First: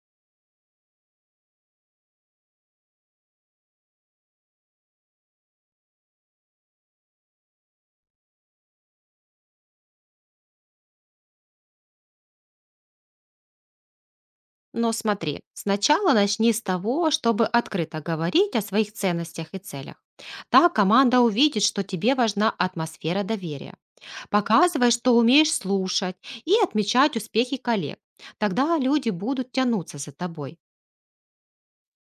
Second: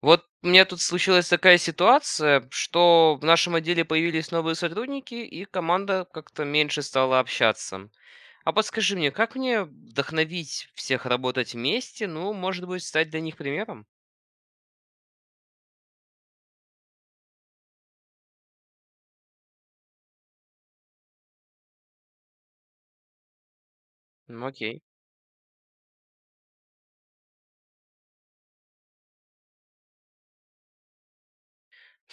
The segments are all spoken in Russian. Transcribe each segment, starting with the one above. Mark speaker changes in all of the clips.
Speaker 1: Вот у меня тут случилась такая ситуация, что в нашем отделе появились новые сотрудники, и команда как-то меньше стала общаться. А подскажи мне, как мне вдохновить всех работать вместе, ну, может быть, стать для них примером?
Speaker 2: Но смотри, сначала начни с того, чтобы открыто говорить о своих ценностях и целях. Так команда увидит, что тебе важна атмосфера доверия.
Speaker 1: Окей.
Speaker 2: Показывай, что умеешь слушать и отмечать успехи коллег. Тогда люди будут тянуться за тобой.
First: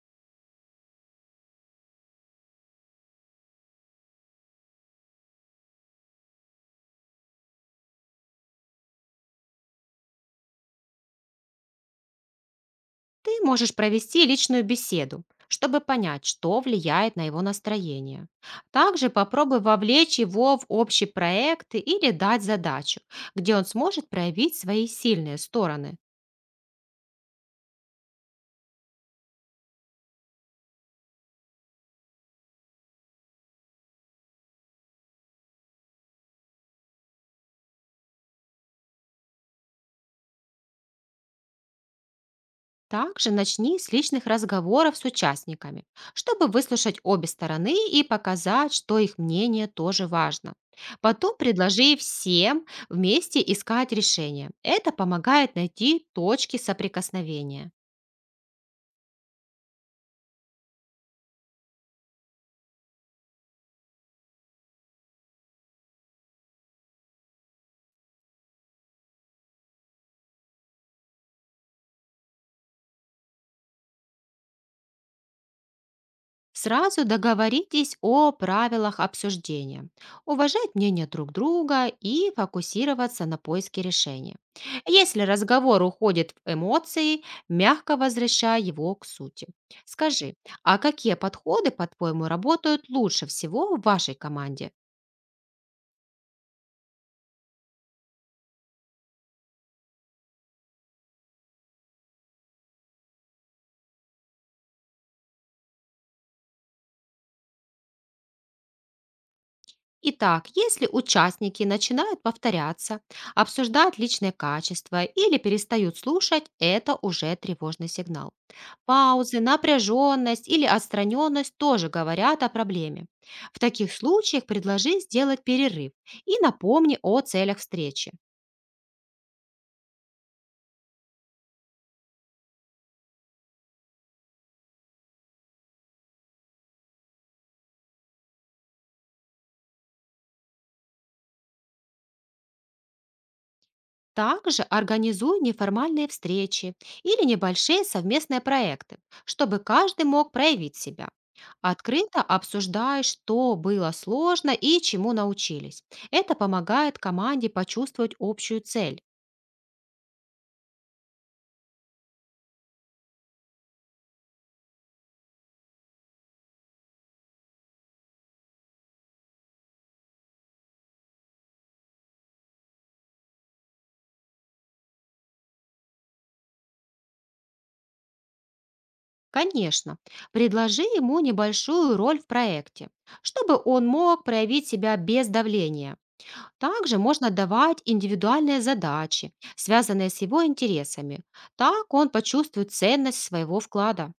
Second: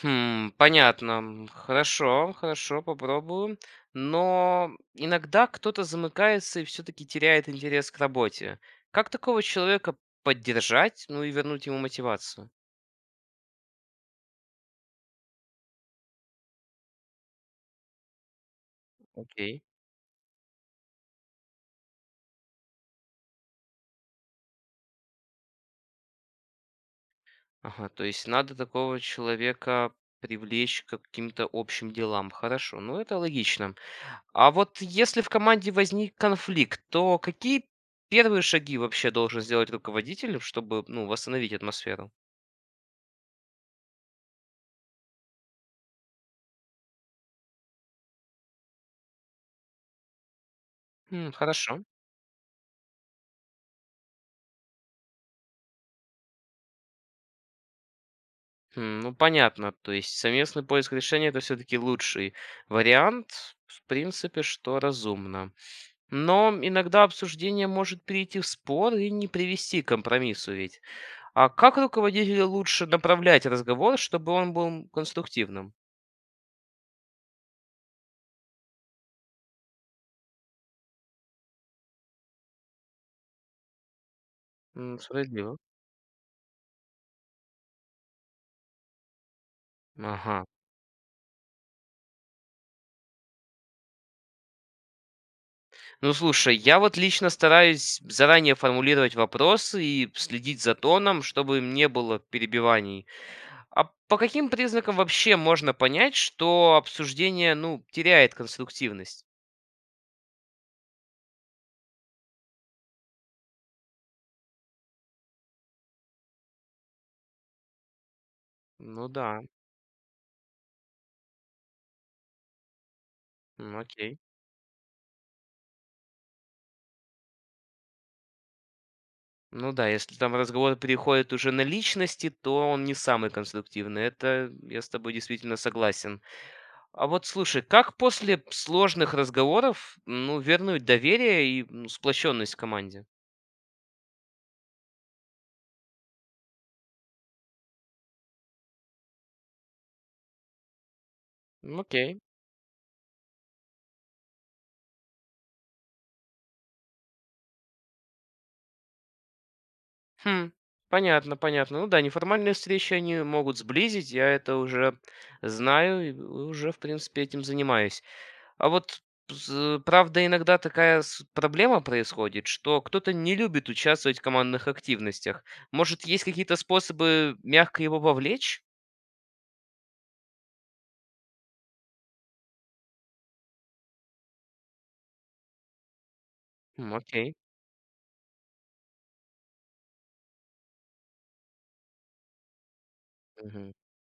Speaker 1: Понятно. Хорошо, хорошо, попробую. Но иногда кто-то замыкается и все-таки теряет интерес к работе. Как такого человека поддержать, ну и вернуть ему мотивацию?
Speaker 2: Ты можешь провести личную беседу, чтобы понять, что влияет на его настроение. Также попробуй
Speaker 1: Окей.
Speaker 2: вовлечь его в общие проекты или дать задачу, где он сможет проявить свои сильные стороны.
Speaker 1: Ага, то есть надо такого человека привлечь к каким-то общим делам. Хорошо, ну это логично. А вот если в команде возник конфликт, то какие первые шаги вообще должен сделать руководитель, чтобы, ну, восстановить атмосферу?
Speaker 2: Также начни с личных разговоров с участниками, чтобы выслушать обе стороны и показать, что их мнение тоже важно. Потом
Speaker 1: Хорошо.
Speaker 2: предложи всем вместе искать решение. Это помогает найти точки соприкосновения.
Speaker 1: Ну, понятно. То есть совместный поиск решения это все-таки лучший вариант, в принципе, что разумно. Но иногда обсуждение может перейти в спор и не привести к компромиссу ведь. А как руководителю лучше направлять разговор, чтобы он был конструктивным?
Speaker 2: Сразу договоритесь о правилах обсуждения, уважать мнение друг друга и фокусироваться на поиске решения. Если
Speaker 1: Справедливо.
Speaker 2: разговор уходит в эмоции, мягко возвращай его к сути. Скажи,
Speaker 1: Ага.
Speaker 2: а какие подходы, по-твоему, работают лучше всего в вашей команде?
Speaker 1: Ну, слушай, я вот лично стараюсь заранее формулировать вопросы и следить за тоном, чтобы не было перебиваний. А по каким признакам вообще можно понять, что обсуждение, ну, теряет конструктивность?
Speaker 2: Итак, если участники начинают повторяться, обсуждать личные качества или перестают слушать, это уже тревожный сигнал.
Speaker 1: Ну
Speaker 2: Паузы,
Speaker 1: да,
Speaker 2: напряженность или отстраненность тоже говорят о проблеме. В таких
Speaker 1: окей.
Speaker 2: случаях предложи сделать перерыв и напомни о целях встречи.
Speaker 1: Ну да, если там разговор переходит уже на личности, то он не самый конструктивный. Это я с тобой действительно согласен. А вот слушай, как после сложных разговоров, ну, вернуть доверие и ну, сплоченность в команде?
Speaker 2: Также организуй неформальные встречи или небольшие совместные проекты, чтобы каждый мог проявить себя.
Speaker 1: Окей.
Speaker 2: Открыто обсуждай, что было сложно и чему научились. Это помогает команде почувствовать общую цель.
Speaker 1: Хм, понятно, понятно. Ну да, неформальные встречи, они могут сблизить, я это уже знаю и уже, в принципе, этим занимаюсь. А вот, правда, иногда такая проблема происходит, что кто-то не любит участвовать в командных активностях. Может, есть какие-то способы мягко его вовлечь?
Speaker 2: Конечно, предложи ему небольшую роль в проекте, чтобы он мог проявить себя без давления. Также можно
Speaker 1: Окей.
Speaker 2: давать индивидуальные задачи, связанные с его интересами. Так он почувствует ценность своего
Speaker 1: Мгм.
Speaker 2: вклада.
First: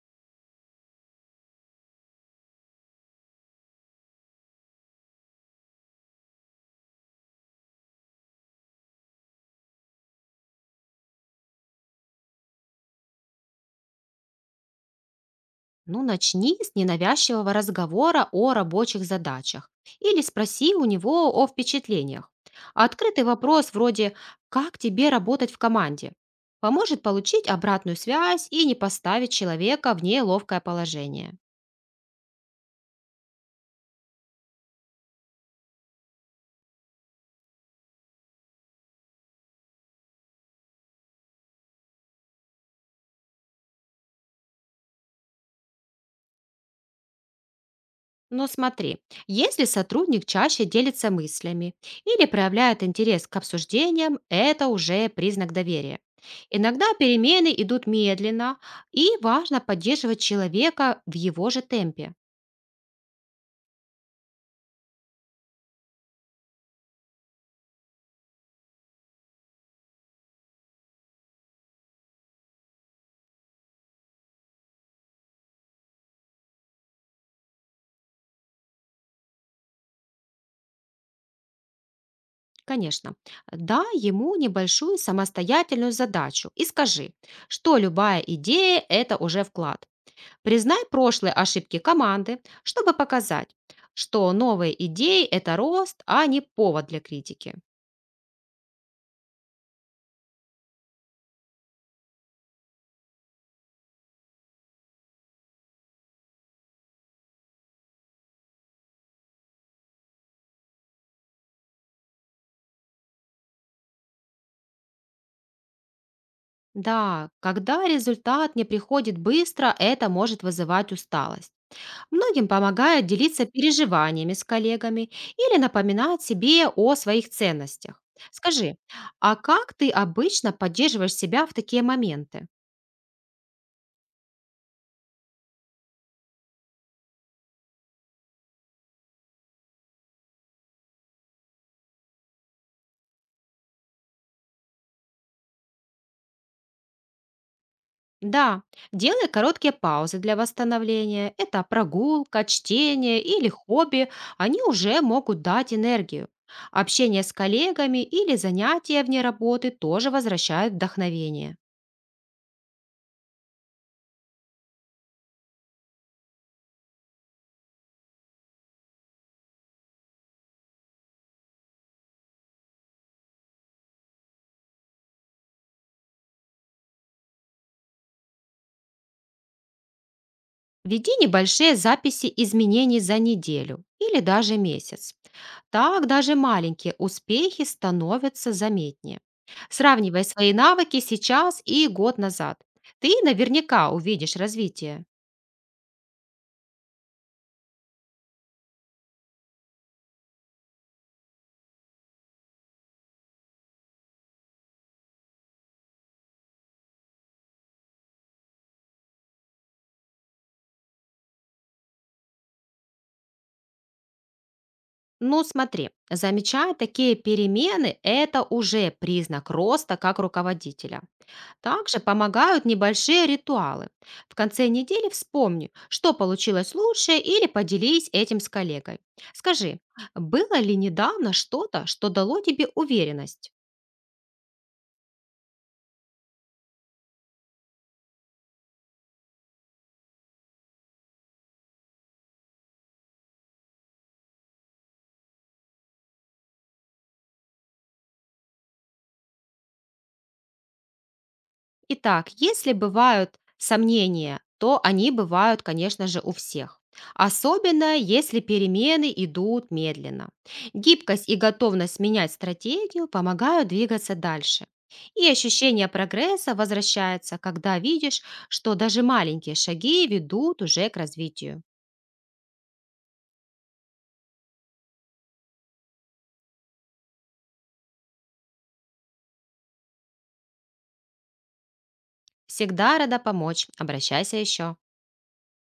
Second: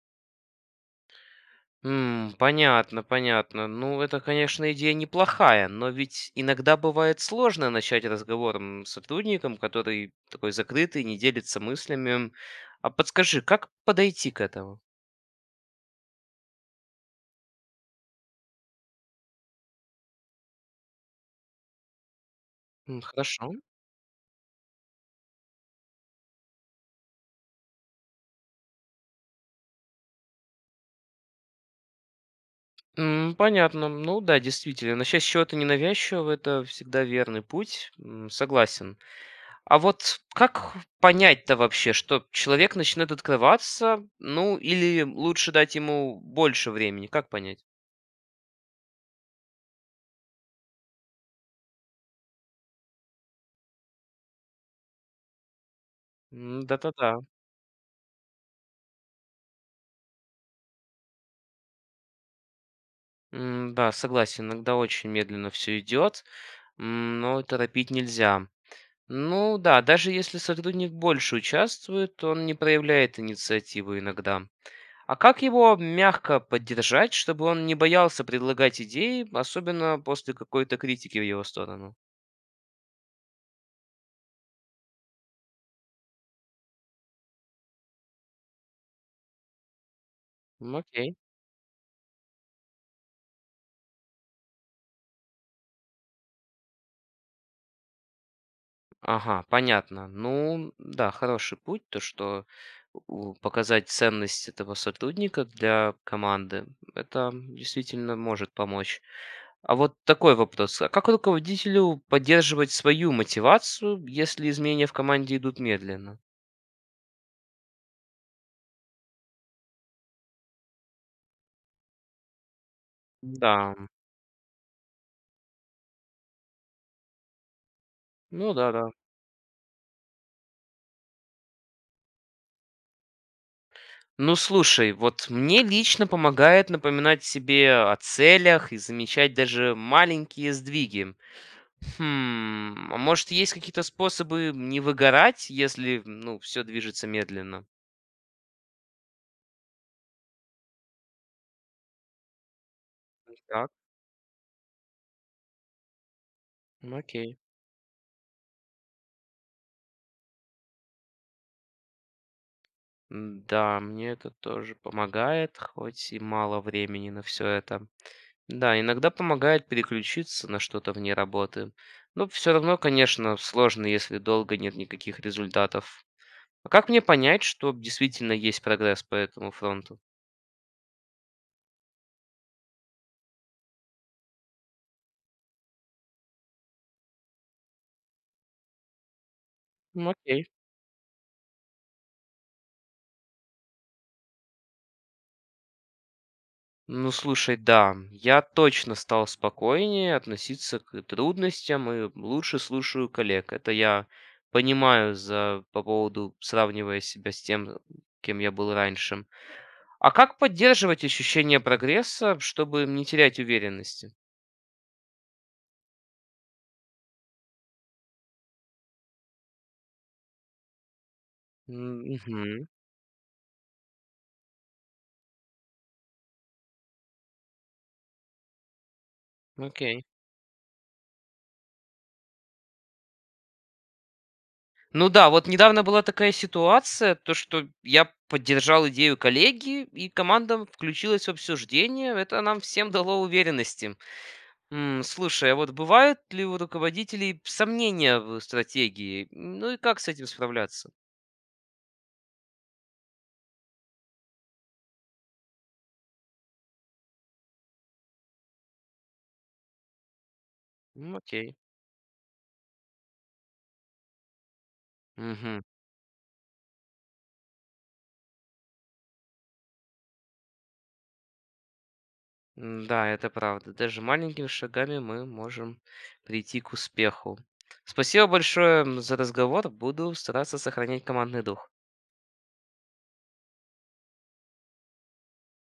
Speaker 1: Понятно, понятно. Ну, это, конечно, идея неплохая, но ведь иногда бывает сложно начать разговор с сотрудником, который такой закрытый, не делится мыслями. А подскажи, как подойти к этому?
Speaker 2: Ну, начни с ненавязчивого разговора о рабочих задачах или спроси у него о впечатлениях. А открытый
Speaker 1: Хорошо.
Speaker 2: вопрос вроде «Как тебе работать в команде?» поможет получить обратную связь и не поставить человека в неловкое положение.
Speaker 1: Понятно. Ну да, действительно. Насчет чего-то ненавязчивого это всегда верный путь. Согласен. А вот как понять-то вообще, что человек начинает открываться? Ну, или лучше дать ему больше времени? Как понять?
Speaker 2: Но смотри, если сотрудник чаще делится мыслями или проявляет интерес к обсуждениям, это уже признак доверия. Иногда
Speaker 1: Да-да-да.
Speaker 2: перемены идут медленно, и важно поддерживать человека в его же темпе.
Speaker 1: Да, согласен, иногда очень медленно все идет, но торопить нельзя. Ну да, даже если сотрудник больше участвует, он не проявляет инициативу иногда. А как его мягко поддержать, чтобы он не боялся предлагать идеи, особенно после какой-то критики в его сторону?
Speaker 2: Конечно. Дай ему небольшую самостоятельную задачу и скажи, что любая идея – это уже вклад. Признай
Speaker 1: Окей.
Speaker 2: прошлые ошибки команды, чтобы показать, что новые идеи – это рост, а не повод для критики.
Speaker 1: Ага, понятно. Ну да, хороший путь, то что показать ценность этого сотрудника для команды, это действительно может помочь. А вот такой вопрос. А как руководителю поддерживать свою мотивацию, если изменения в команде идут медленно?
Speaker 2: Да, когда результат не приходит быстро, это может вызывать усталость. Многим помогает делиться
Speaker 1: Да,
Speaker 2: переживаниями с коллегами или напоминать себе о своих ценностях.
Speaker 1: ну да,
Speaker 2: Скажи,
Speaker 1: да.
Speaker 2: а как ты обычно поддерживаешь себя в такие моменты?
Speaker 1: Ну слушай, вот мне лично помогает напоминать себе о целях и замечать даже маленькие сдвиги. Хм, а может есть какие-то способы не выгорать, если, ну, все движется медленно?
Speaker 2: Да, делай короткие паузы для восстановления. Это прогулка, чтение или
Speaker 1: Так,
Speaker 2: хобби. Они уже могут дать энергию.
Speaker 1: ну
Speaker 2: Общение с
Speaker 1: окей.
Speaker 2: коллегами или занятия вне работы тоже возвращают вдохновение.
Speaker 1: Да, мне это тоже помогает, хоть и мало времени на все это. Да, иногда помогает переключиться на что-то вне работы. Но все равно, конечно, сложно, если долго нет никаких результатов. А как мне понять, что действительно есть прогресс по этому фронту?
Speaker 2: Веди небольшие записи изменений за неделю или даже месяц. Так даже маленькие успехи становятся заметнее.
Speaker 1: Ну,
Speaker 2: Сравнивай
Speaker 1: окей.
Speaker 2: свои навыки сейчас и год назад. Ты наверняка увидишь развитие.
Speaker 1: Ну, слушай, да, я точно стал спокойнее относиться к трудностям и лучше слушаю коллег. Это я понимаю за, по поводу, сравнивая себя с тем, кем я был раньше. А как поддерживать ощущение прогресса, чтобы не терять уверенности?
Speaker 2: Ну смотри, замечая такие перемены, это уже признак роста как руководителя. Также
Speaker 1: М,
Speaker 2: помогают
Speaker 1: мгм.
Speaker 2: небольшие ритуалы. В конце недели вспомни, что получилось лучше или поделись этим с коллегой. Скажи,
Speaker 1: Окей.
Speaker 2: было ли недавно что-то, что дало тебе уверенность?
Speaker 1: Ну да, вот недавно была такая ситуация, то что я поддержал идею коллеги, и команда включилась в обсуждение. Это нам всем дало уверенности. Слушай, а вот бывают ли у руководителей сомнения в стратегии? Ну и как с этим справляться?
Speaker 2: Итак, если бывают сомнения, то они бывают, конечно же, у всех. Особенно, если перемены идут медленно. Гибкость и
Speaker 1: Окей.
Speaker 2: готовность менять стратегию помогают двигаться дальше. И
Speaker 1: Мгм.
Speaker 2: ощущение прогресса возвращается, когда видишь, что даже маленькие шаги ведут уже к развитию.
Speaker 1: Да, это правда. Даже маленькими шагами мы можем прийти к успеху. Спасибо большое за разговор. Буду стараться сохранять командный дух.
Speaker 2: Всегда рада помочь. Обращайся еще.